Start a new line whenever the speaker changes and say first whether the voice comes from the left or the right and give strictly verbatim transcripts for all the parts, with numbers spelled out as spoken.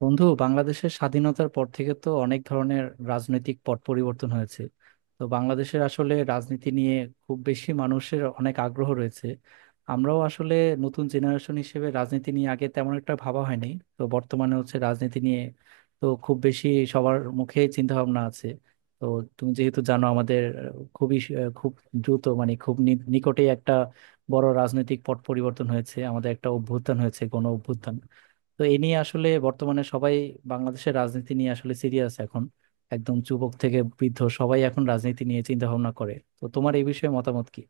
right: বন্ধু, বাংলাদেশের স্বাধীনতার পর থেকে তো অনেক ধরনের রাজনৈতিক পট পরিবর্তন হয়েছে। তো বাংলাদেশের আসলে রাজনীতি নিয়ে খুব বেশি মানুষের অনেক আগ্রহ রয়েছে। আমরাও আসলে নতুন জেনারেশন হিসেবে রাজনীতি নিয়ে আগে তেমন একটা ভাবা হয়নি। তো বর্তমানে হচ্ছে রাজনীতি নিয়ে তো খুব বেশি সবার মুখে চিন্তা ভাবনা আছে। তো তুমি যেহেতু জানো আমাদের খুবই খুব দ্রুত, মানে খুব নি- নিকটেই একটা বড় রাজনৈতিক পট পরিবর্তন হয়েছে, আমাদের একটা অভ্যুত্থান হয়েছে, গণ অভ্যুত্থান। তো এ নিয়ে আসলে বর্তমানে সবাই বাংলাদেশের রাজনীতি নিয়ে আসলে সিরিয়াস এখন। একদম যুবক থেকে বৃদ্ধ সবাই এখন রাজনীতি নিয়ে চিন্তা ভাবনা করে। তো তোমার এই বিষয়ে মতামত কি?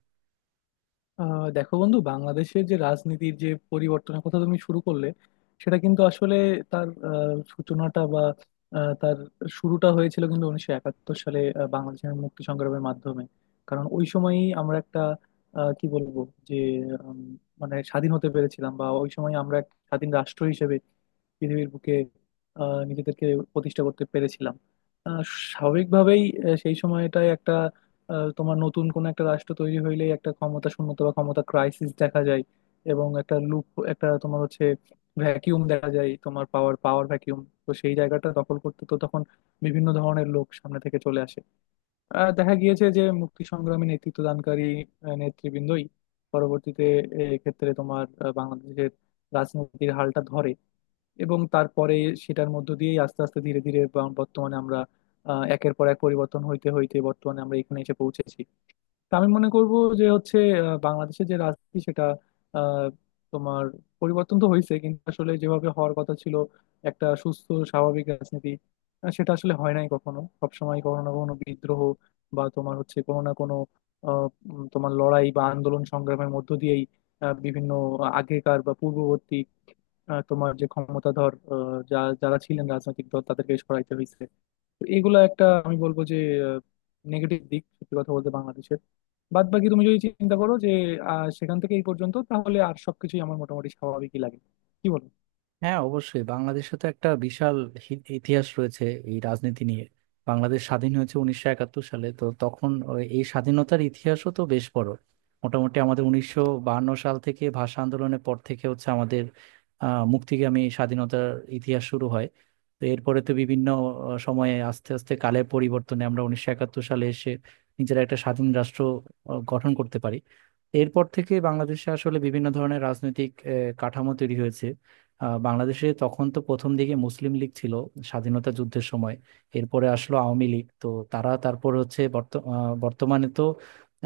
left: আহ দেখো বন্ধু, বাংলাদেশের যে রাজনীতির যে পরিবর্তনের কথা তুমি শুরু করলে সেটা কিন্তু আসলে তার আহ, সূচনাটা বা আহ, তার শুরুটা হয়েছিল কিন্তু উনিশশো একাত্তর সালে, আহ, বাংলাদেশের মুক্তি সংগ্রামের মাধ্যমে। কারণ ওই সময়ই আমরা একটা আহ, কি বলবো যে উম, মানে স্বাধীন হতে পেরেছিলাম, বা ওই সময় আমরা এক স্বাধীন রাষ্ট্র হিসেবে পৃথিবীর বুকে আহ, নিজেদেরকে প্রতিষ্ঠা করতে পেরেছিলাম। আহ, স্বাভাবিকভাবেই আহ, সেই সময়টায় একটা আহ, তোমার নতুন কোন একটা রাষ্ট্র তৈরি হইলেই একটা ক্ষমতা শূন্যতা বা ক্ষমতা ক্রাইসিস দেখা যায়, এবং একটা লুপ একটা তোমার হচ্ছে ভ্যাকিউম দেখা যায়, তোমার পাওয়ার পাওয়ার ভ্যাকিউম। তো সেই জায়গাটা দখল করতে তো তখন বিভিন্ন ধরনের লোক সামনে থেকে চলে আসে। আহ, দেখা গিয়েছে যে মুক্তি সংগ্রামে নেতৃত্ব দানকারী আহ, নেতৃবৃন্দই পরবর্তীতে ক্ষেত্রে তোমার আহ, বাংলাদেশের রাজনীতির হালটা ধরে, এবং তারপরে সেটার মধ্য দিয়েই আস্তে আস্তে ধীরে ধীরে বা- বর্তমানে আমরা আহ, একের পর এক পরিবর্তন হইতে হইতে বর্তমানে আমরা এখানে এসে পৌঁছেছি। তা আমি মনে করব যে হচ্ছে আহ, বাংলাদেশের যে রাজনীতি সেটা আহ, তোমার পরিবর্তন তো হয়েছে, কিন্তু আসলে যেভাবে হওয়ার কথা ছিল একটা সুস্থ স্বাভাবিক রাজনীতি, আহ, সেটা আসলে হয় নাই। কখনো সবসময় কখনো না কখনো বিদ্রোহ বা তোমার হচ্ছে কোনো না কোনো আহ, উম, তোমার লড়াই বা আন্দোলন সংগ্রামের মধ্য দিয়েই আহ, বিভিন্ন আগেকার বা পূর্ববর্তী আহ, তোমার যে ক্ষমতাধর আহ, যা যারা ছিলেন রাজনৈতিক দল তাদেরকে সরাইতে হয়েছে। তো এগুলো একটা আমি বলবো যে নেগেটিভ দিক, সত্যি কথা বলতে বাংলাদেশের। বাদ বাকি তুমি যদি চিন্তা করো যে আহ, সেখান থেকে এই পর্যন্ত, তাহলে আর সবকিছুই আমার মোটামুটি স্বাভাবিকই লাগে। কি বলো?
right: হ্যাঁ, অবশ্যই। বাংলাদেশে তো একটা বিশাল হি- ইতিহাস রয়েছে এই রাজনীতি নিয়ে। বাংলাদেশ স্বাধীন হয়েছে উনিশশো একাত্তর সালে, তো তখন ওই- এই স্বাধীনতার ইতিহাসও তো বেশ বড়। মোটামুটি আমাদের উনিশশো বাহান্ন সাল থেকে, ভাষা আন্দোলনের পর থেকে হচ্ছে আমাদের আহ মুক্তিগামী স্বাধীনতার ইতিহাস শুরু হয়। তো এরপরে তো বিভিন্ন আহ, সময়ে, আস্তে আস্তে কালের পরিবর্তনে আমরা উনিশশো একাত্তর সালে এসে নিজেরা একটা স্বাধীন রাষ্ট্র আহ, গঠন করতে পারি। এরপর থেকে বাংলাদেশে আসলে বিভিন্ন ধরনের রাজনৈতিক আহ, কাঠামো তৈরি হয়েছে। আহ, বাংলাদেশে তখন তো প্রথম দিকে মুসলিম লীগ ছিল স্বাধীনতা যুদ্ধের সময়। এরপরে আসলো আওয়ামী লীগ, তো তারা তারপর হচ্ছে বর্ত- আহ, বর্তমানে তো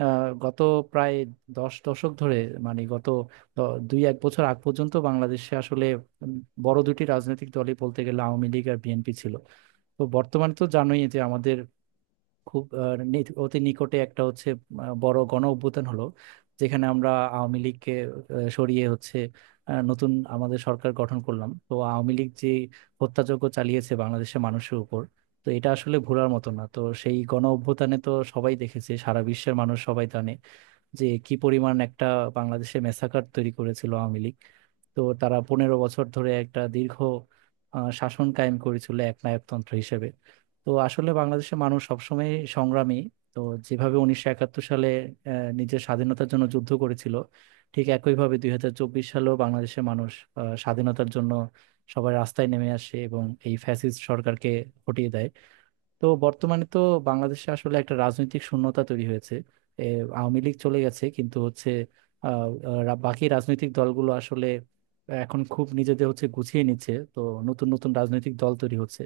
right: আহ, গত প্রায় দশ দশক ধরে, মানে গত দ- দুই এক বছর আগ পর্যন্ত বাংলাদেশে আসলে উম, বড় দুটি রাজনৈতিক দলই বলতে গেলে আওয়ামী লীগ আর বিএনপি ছিল। তো বর্তমানে তো জানোই যে আমাদের খুব আহ, নি- অতি নিকটে একটা হচ্ছে আহ, বড় গণ অভ্যুত্থান হলো, যেখানে আমরা আওয়ামী লীগকে আহ, সরিয়ে হচ্ছে আহ, নতুন আমাদের সরকার গঠন করলাম। তো আওয়ামী লীগ যে হত্যাযজ্ঞ চালিয়েছে বাংলাদেশের মানুষের উপর, তো এটা আসলে ভোলার মতো না। তো সেই গণ অভ্যুত্থানে তো সবাই দেখেছে, সারা বিশ্বের মানুষ সবাই জানে যে কি পরিমাণ একটা বাংলাদেশে মেসাকার তৈরি করেছিল আওয়ামী লীগ। তো তারা পনেরো বছর ধরে একটা দীর্ঘ আহ, শাসন কায়েম করেছিল, একনায়কতন্ত্র হিসেবে। তো আসলে বাংলাদেশের মানুষ সবসময় সংগ্রামী। তো যেভাবে উনিশশো একাত্তর সালে আহ, নিজের স্বাধীনতার জন্য যুদ্ধ করেছিল, ঠিক একইভাবে দুই হাজার চব্বিশ সালেও বাংলাদেশের মানুষ আহ, স্বাধীনতার জন্য সবাই রাস্তায় নেমে আসে এবং এই ফ্যাসিস্ট সরকারকে হটিয়ে দেয়। তো বর্তমানে তো বাংলাদেশে আসলে একটা রাজনৈতিক শূন্যতা তৈরি হয়েছে। এ, আওয়ামী লীগ চলে গেছে, কিন্তু হচ্ছে আহ, আহ, বাকি রাজনৈতিক দলগুলো আসলে এখন খুব নিজেদের হচ্ছে গুছিয়ে নিচ্ছে। তো নতুন নতুন রাজনৈতিক দল তৈরি হচ্ছে।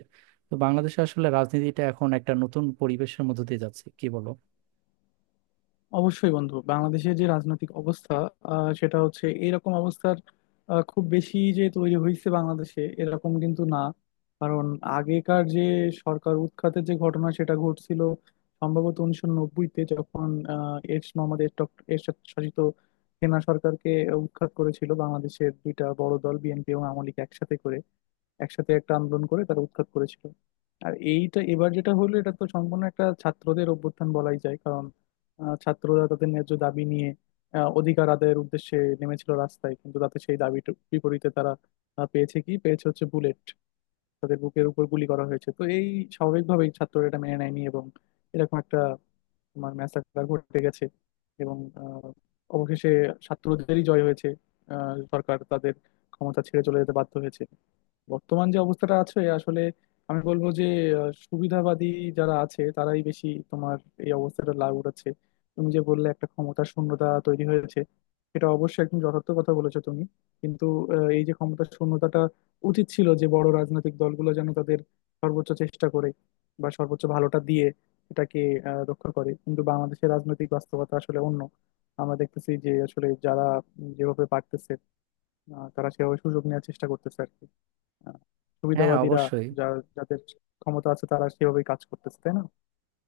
right: তো বাংলাদেশে আসলে রাজনীতিটা এখন একটা নতুন পরিবেশের মধ্যে দিয়ে যাচ্ছে। কি বলো?
left: অবশ্যই বন্ধু, বাংলাদেশের যে রাজনৈতিক অবস্থা, আহ, সেটা হচ্ছে এরকম অবস্থার আহ, খুব বেশি যে তৈরি হয়েছে বাংলাদেশে এরকম কিন্তু না। কারণ আগেকার যে সরকার উৎখাতের যে ঘটনা সেটা ঘটছিল সম্ভবত উনিশশো নব্বইতে, যখন আহ, এরশ মোহাম্মদ এরটক- এরশাদ শাসিত সেনা সরকারকে উৎখাত করেছিল বাংলাদেশের দুইটা বড় দল বিএনপি এবং আওয়ামী লীগ একসাথে করে, একসাথে একটা আন্দোলন করে তারা উৎখাত করেছিল। আর এইটা এবার যেটা হলো, এটা তো সম্পূর্ণ একটা ছাত্রদের অভ্যুত্থান বলাই যায়। আহ, ছাত্ররা তাদের ন্যায্য দাবি নিয়ে, আহ, অধিকার আদায়ের উদ্দেশ্যে নেমেছিল রাস্তায়, কিন্তু তাতে সেই দাবিটা বিপরীতে তারা আহ, পেয়েছে, কি পেয়েছে, হচ্ছে বুলেট। তাদের বুকের উপর গুলি করা হয়েছে। তো এই স্বাভাবিকভাবেই ছাত্ররা এটা মেনে নেয়নি, এবং এরকম একটা তোমার ম্যাসাকার ঘটে গেছে, এবং আহ, অবশেষে ছাত্রদেরই জয় হয়েছে। আহ, সরকার তাদের ক্ষমতা ছেড়ে চলে যেতে বাধ্য হয়েছে। বর্তমান যে অবস্থাটা আছে আসলে, আমি বলবো যে আহ, সুবিধাবাদী যারা আছে তারাই বেশি তোমার এই অবস্থাটা লাভ উঠাচ্ছে। তুমি যে বললে একটা ক্ষমতার শূন্যতা তৈরি হয়েছে, এটা অবশ্যই একদম যথার্থ কথা বলেছো তুমি। কিন্তু আহ, এই যে ক্ষমতার শূন্যতাটা, উচিত ছিল যে বড় রাজনৈতিক দলগুলো যেন তাদের সর্বোচ্চ চেষ্টা করে বা সর্বোচ্চ ভালোটা দিয়ে এটাকে আহ, রক্ষা করে, কিন্তু বাংলাদেশের রাজনৈতিক বাস্তবতা আসলে অন্য। আমরা দেখতেছি যে আসলে যারা উম, যেভাবে পারতেছে আহ, তারা সেভাবে সুযোগ নেওয়ার চেষ্টা করতেছে আর কি। আহ,
right: হ্যাঁ,
left: সুবিধাবাদীরা,
right: অবশ্যই।
left: যা যাদের ক্ষমতা আছে তারা সেভাবেই কাজ করতেছে, তাই না?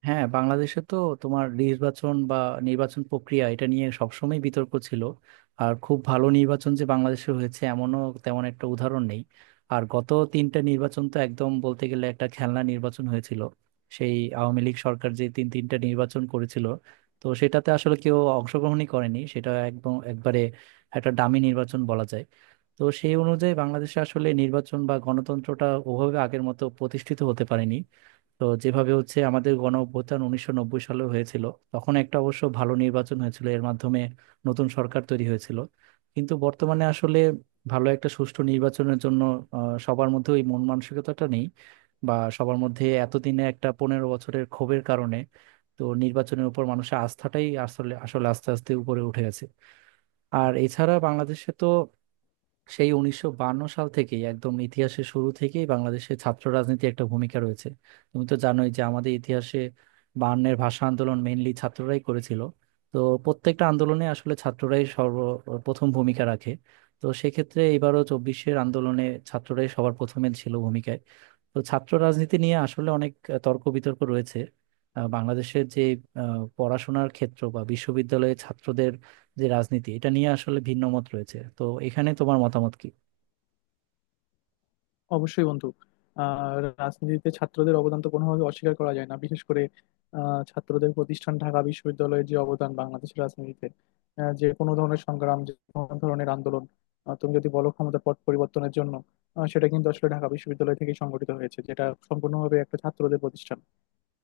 right: হ্যাঁ, বাংলাদেশে তো তোমার নির্বাচন বা নির্বাচন প্রক্রিয়া, এটা নিয়ে সবসময় বিতর্ক ছিল। আর খুব ভালো নির্বাচন যে বাংলাদেশে হয়েছে এমনও তেমন একটা উদাহরণ নেই। আর গত তিনটা নির্বাচন তো একদম বলতে গেলে একটা খেলনা নির্বাচন হয়েছিল। সেই আওয়ামী লীগ সরকার যে তিন তিনটা নির্বাচন করেছিল, তো সেটাতে আসলে কেউ অংশগ্রহণই করেনি, সেটা একদম একবারে একটা ডামি নির্বাচন বলা যায়। তো সেই অনুযায়ী বাংলাদেশে আসলে নির্বাচন বা গণতন্ত্রটা ওভাবে আগের মতো প্রতিষ্ঠিত হতে পারেনি। তো যেভাবে হচ্ছে আমাদের গণ অভ্যুত্থান উনিশশো নব্বই সালে হয়েছিল, তখন একটা অবশ্য ভালো নির্বাচন হয়েছিল, এর মাধ্যমে নতুন সরকার তৈরি হয়েছিল। কিন্তু বর্তমানে আসলে ভালো একটা সুষ্ঠু নির্বাচনের জন্য আহ, সবার মধ্যে ওই মন মানসিকতাটা নেই, বা সবার মধ্যে এতদিনে একটা পনেরো বছরের ক্ষোভের কারণে তো নির্বাচনের উপর মানুষের আস্থাটাই আসলে আসলে আস্তে আস্তে উপরে উঠে গেছে। আর এছাড়া বাংলাদেশে তো সেই উনিশশো বায়ান্ন সাল থেকেই, একদম ইতিহাসের শুরু থেকেই বাংলাদেশে ছাত্র রাজনীতি একটা ভূমিকা রয়েছে। তুমি তো জানোই যে আমাদের ইতিহাসে বায়ান্নের ভাষা আন্দোলন মেইনলি ছাত্ররাই করেছিল। তো প্রত্যেকটা আন্দোলনে আসলে ছাত্ররাই সর্বপ্রথম ভূমিকা রাখে। তো সেক্ষেত্রে এবারও চব্বিশের আন্দোলনে ছাত্ররাই সবার প্রথমে ছিল ভূমিকায়। তো ছাত্র রাজনীতি নিয়ে আসলে অনেক আহ, তর্ক বিতর্ক রয়েছে। আহ, বাংলাদেশের যে আহ, পড়াশোনার ক্ষেত্র বা বিশ্ববিদ্যালয়ে ছাত্রদের যে রাজনীতি, এটা নিয়ে আসলে ভিন্ন মত রয়েছে। তো এখানে তোমার মতামত কি?
left: অবশ্যই বন্ধু, আহ রাজনীতিতে ছাত্রদের অবদান তো কোনোভাবে অস্বীকার করা যায় না। বিশেষ করে আহ ছাত্রদের প্রতিষ্ঠান ঢাকা বিশ্ববিদ্যালয়ের যে অবদান বাংলাদেশের রাজনীতিতে, আহ, যে কোনো ধরনের সংগ্রাম যে কোনো ধরনের আন্দোলন, আহ, তুমি যদি বলো ক্ষমতার পট পরিবর্তনের জন্য, আহ, সেটা কিন্তু আসলে ঢাকা বিশ্ববিদ্যালয় থেকেই সংগঠিত হয়েছে, যেটা সম্পূর্ণভাবে একটা ছাত্রদের প্রতিষ্ঠান,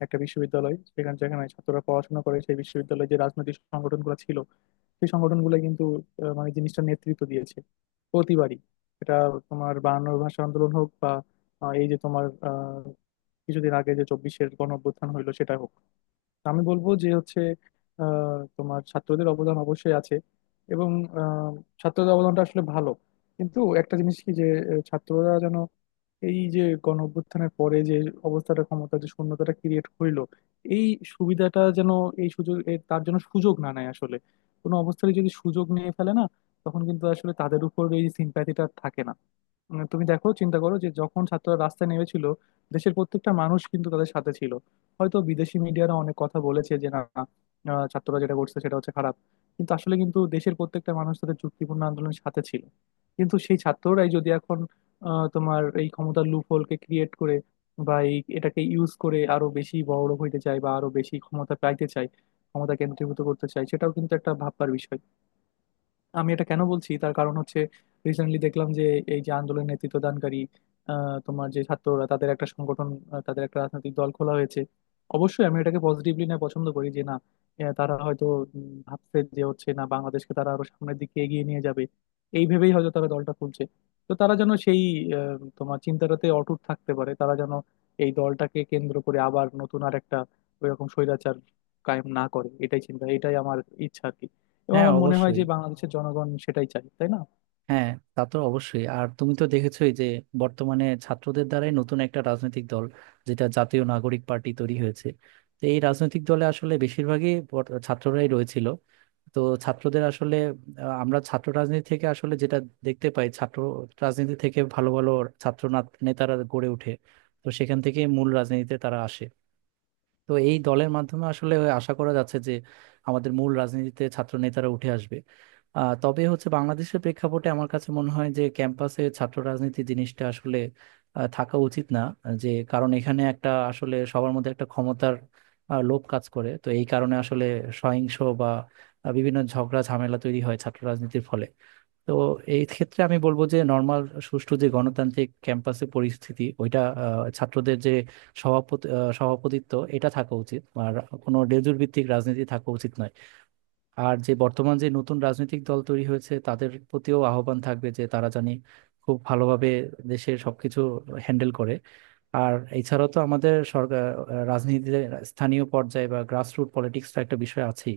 left: একটা বিশ্ববিদ্যালয়। সেখানে যেখানে ছাত্ররা পড়াশোনা করে, সেই বিশ্ববিদ্যালয়ে যে রাজনৈতিক সংগঠনগুলো ছিল, সেই সংগঠনগুলো কিন্তু আহ, মানে জিনিসটা নেতৃত্ব দিয়েছে প্রতিবারই। এটা তোমার বায়ান্নর ভাষা আন্দোলন হোক, বা আহ, এই যে তোমার আহ, কিছুদিন আগে যে চব্বিশের গণ অভ্যুত্থান হইলো সেটা হোক। আমি বলবো যে হচ্ছে আহ, তোমার ছাত্রদের অবদান অবশ্যই আছে, এবং আহ, ছাত্রদের অবদানটা আসলে ভালো। কিন্তু একটা জিনিস কি যে আহ, ছাত্ররা যেন এই যে গণ অভ্যুত্থানের পরে যে অবস্থাটা, ক্ষমতা যে শূন্যতাটা ক্রিয়েট হইলো, এই সুবিধাটা যেন এই সুযোগ এ- তার জন্য সুযোগ না নেয় আসলে। কোনো অবস্থায় যদি সুযোগ নিয়ে ফেলে না, তখন কিন্তু আসলে তাদের উপর এই সিম্প্যাথিটা থাকে না। উম, তুমি দেখো, চিন্তা করো যে যখন ছাত্ররা রাস্তায় নেমেছিল দেশের প্রত্যেকটা মানুষ কিন্তু তাদের সাথে ছিল। হয়তো বিদেশি মিডিয়ারা অনেক কথা বলেছে যে না, আহ, ছাত্ররা যেটা করছে সেটা হচ্ছে খারাপ, কিন্তু আসলে কিন্তু দেশের প্রত্যেকটা মানুষ তাদের চুক্তিপূর্ণ আন্দোলনের সাথে ছিল। কিন্তু সেই ছাত্ররাই যদি এখন আহ, তোমার এই ক্ষমতার লুপ হোলকে ক্রিয়েট করে, বা এই এটাকে ইউজ করে আরো বেশি বড় হইতে চায় বা আরো বেশি ক্ষমতা পাইতে চায়, ক্ষমতা কেন্দ্রীভূত করতে চায়, সেটাও কিন্তু একটা ভাববার বিষয়। আমি এটা কেন বলছি তার কারণ হচ্ছে, রিসেন্টলি দেখলাম যে এই যে আন্দোলনের নেতৃত্ব দানকারী আহ, তোমার যে ছাত্ররা, তাদের একটা সংগঠন, আহ, তাদের একটা রাজনৈতিক দল খোলা হয়েছে। অবশ্যই আমি এটাকে পজিটিভলি না পছন্দ করি যে না, আহ, তারা হয়তো উম, ভাবছে যে হচ্ছে না বাংলাদেশকে তারা আরো সামনের দিকে এগিয়ে নিয়ে যাবে, এই ভেবেই হয়তো তারা দলটা খুলছে। তো তারা যেন সেই আহ, তোমার চিন্তাটাতে অটুট থাকতে পারে, তারা যেন এই দলটাকে কেন্দ্র করে আবার নতুন আর একটা ওইরকম স্বৈরাচার কায়েম না করে, এটাই চিন্তা, এটাই আমার ইচ্ছা আর কি। এবং
right: হ্যাঁ,
left: আমার মনে হয়
right: অবশ্যই।
left: যে বাংলাদেশের জনগণ সেটাই চায়, তাই না?
right: হ্যাঁ, তা তো অবশ্যই। আর তুমি তো দেখেছোই যে বর্তমানে ছাত্রদের দ্বারাই নতুন একটা রাজনৈতিক দল, যেটা জাতীয় নাগরিক পার্টি, তৈরি হয়েছে। তো এই রাজনৈতিক দলে আসলে বেশিরভাগই বর- ছাত্ররাই রয়েছিল। তো ছাত্রদের আসলে আহ, আমরা ছাত্র রাজনীতি থেকে আসলে যেটা দেখতে পাই, ছাত্র রাজনীতি থেকে ভালো ভালো ছাত্র না- নেতারা গড়ে ওঠে। তো সেখান থেকে মূল রাজনীতিতে তারা আসে। তো এই দলের মাধ্যমে আসলে আশা করা যাচ্ছে যে আমাদের মূল রাজনীতিতে ছাত্র নেতারা উঠে আসবে। আহ, তবে হচ্ছে, বাংলাদেশের প্রেক্ষাপটে আমার কাছে মনে হয় যে ক্যাম্পাসে ছাত্র রাজনীতি জিনিসটা আসলে আহ, থাকা উচিত না। যে কারণ এখানে একটা আসলে সবার মধ্যে একটা ক্ষমতার আহ, লোভ কাজ করে, তো এই কারণে আসলে সহিংস বা আহ, বিভিন্ন ঝগড়া ঝামেলা তৈরি হয় ছাত্র রাজনীতির ফলে। তো এই ক্ষেত্রে আমি বলবো যে নর্মাল সুষ্ঠু যে গণতান্ত্রিক ক্যাম্পাসে পরিস্থিতি, ওইটা আহ, ছাত্রদের যে সভাপতি আহ, সভাপতিত্ব এটা থাকা উচিত, আর কোনো লেজুর ভিত্তিক রাজনীতি থাকা উচিত নয়। আর যে বর্তমান যে নতুন রাজনৈতিক দল তৈরি হয়েছে তাদের প্রতিও আহ্বান থাকবে যে তারা জানি খুব ভালোভাবে দেশের সবকিছু হ্যান্ডেল করে। আর এছাড়াও তো আমাদের সরকার আহ, রাজনীতিতে স্থানীয় পর্যায়ে বা গ্রাসরুট পলিটিক্সটা একটা বিষয় আছেই।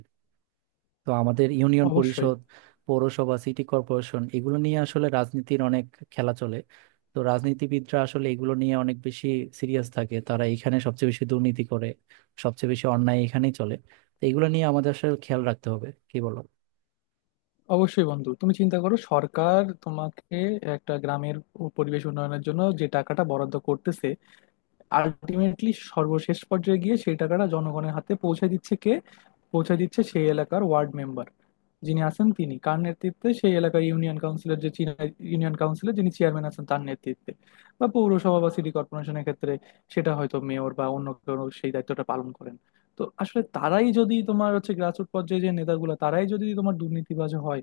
right: তো আমাদের ইউনিয়ন
left: অবশ্যই।
right: পরিষদ, পৌরসভা, সিটি কর্পোরেশন, এগুলো নিয়ে আসলে রাজনীতির অনেক খেলা চলে। তো রাজনীতিবিদরা আসলে এগুলো নিয়ে অনেক বেশি সিরিয়াস থাকে, তারা এখানে সবচেয়ে বেশি দুর্নীতি করে, সবচেয়ে বেশি অন্যায় এখানেই চলে। তো এগুলো নিয়ে আমাদের আসলে খেয়াল রাখতে হবে। কি বলো?
left: অবশ্যই বন্ধু, তুমি চিন্তা করো সরকার তোমাকে একটা গ্রামের ও পরিবেশ উন্নয়নের জন্য যে টাকাটা বরাদ্দ করতেছে, আলটিমেটলি সর্বশেষ পর্যায়ে গিয়ে সেই টাকাটা জনগণের হাতে পৌঁছে দিচ্ছে কে? পৌঁছে দিচ্ছে সেই এলাকার ওয়ার্ড মেম্বার যিনি আছেন, তিনি কার নেতৃত্বে? সেই এলাকার ইউনিয়ন কাউন্সিলের যে চি- ইউনিয়ন কাউন্সিলের যিনি চেয়ারম্যান আছেন তার নেতৃত্বে। বা পৌরসভা বা সিটি কর্পোরেশনের ক্ষেত্রে সেটা হয়তো মেয়র বা অন্য কেউ সেই দায়িত্বটা পালন করেন। তো আসলে তারাই যদি তোমার হচ্ছে গ্রাসরুট পর্যায়ে যে নেতাগুলো, তারাই যদি তোমার দুর্নীতিবাজ হয়,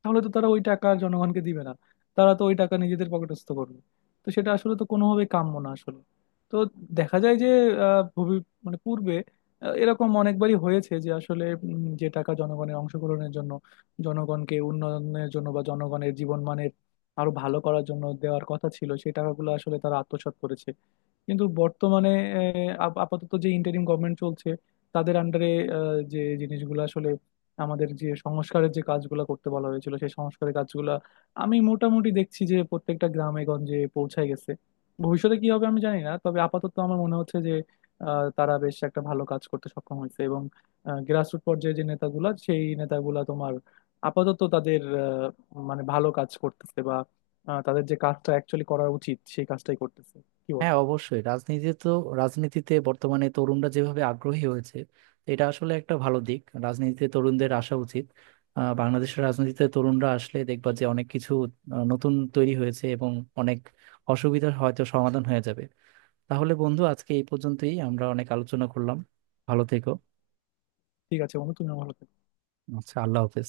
left: তাহলে তো তারা ওই টাকা আর জনগণকে দিবে না, তারা তো ওই টাকা নিজেদের পকেটস্থ করবে। তো সেটা আসলে তো কোনোভাবেই কাম্য না আসলে। তো দেখা যায় যে আহ, ভবি মানে পূর্বে আহ, এরকম অনেকবারই হয়েছে যে আসলে উম, যে টাকা জনগণের অংশগ্রহণের জন্য, জনগণকে উন্নয়নের জন্য বা জনগণের জীবনমানের আরো ভালো করার জন্য দেওয়ার কথা ছিল, সেই টাকাগুলো আসলে তারা আত্মসাৎ করেছে। কিন্তু বর্তমানে আহ, আপ- আপাতত যে ইন্টারিম গভর্নমেন্ট চলছে, তাদের আন্ডারে যে জিনিসগুলো আসলে আমাদের যে সংস্কারের যে কাজগুলো করতে বলা হয়েছিল সেই সংস্কারের কাজগুলো আমি মোটামুটি দেখছি যে প্রত্যেকটা গ্রামে গঞ্জে পৌঁছায় গেছে। ভবিষ্যতে কি হবে আমি জানি না, তবে আপাতত আমার মনে হচ্ছে যে আহ, তারা বেশ একটা ভালো কাজ করতে সক্ষম হয়েছে, এবং গ্রাসরুট পর্যায়ে যে নেতাগুলা সেই নেতাগুলা তোমার আপাতত তাদের আহ, মানে ভালো কাজ করতেছে, বা আহ, তাদের যে কাজটা অ্যাকচুয়ালি করা উচিত সেই কাজটাই করতেছে। কি বলো?
right: হ্যাঁ, অবশ্যই। রাজনীতি তো, রাজনীতিতে বর্তমানে তরুণরা যেভাবে আগ্রহী হয়েছে, এটা আসলে একটা ভালো দিক। রাজনীতিতে তরুণদের আসা উচিত। আহ, বাংলাদেশের রাজনীতিতে তরুণরা আসলে দেখবা যে অনেক কিছু আহ, নতুন তৈরি হয়েছে এবং অনেক অসুবিধার হয়তো সমাধান হয়ে যাবে। তাহলে বন্ধু, আজকে এই পর্যন্তই। আমরা অনেক আলোচনা করলাম। ভালো থেকো।
left: ঠিক আছে বন্ধু, তুমিও ভালো থেকো।
right: আচ্ছা, আল্লাহ হাফেজ।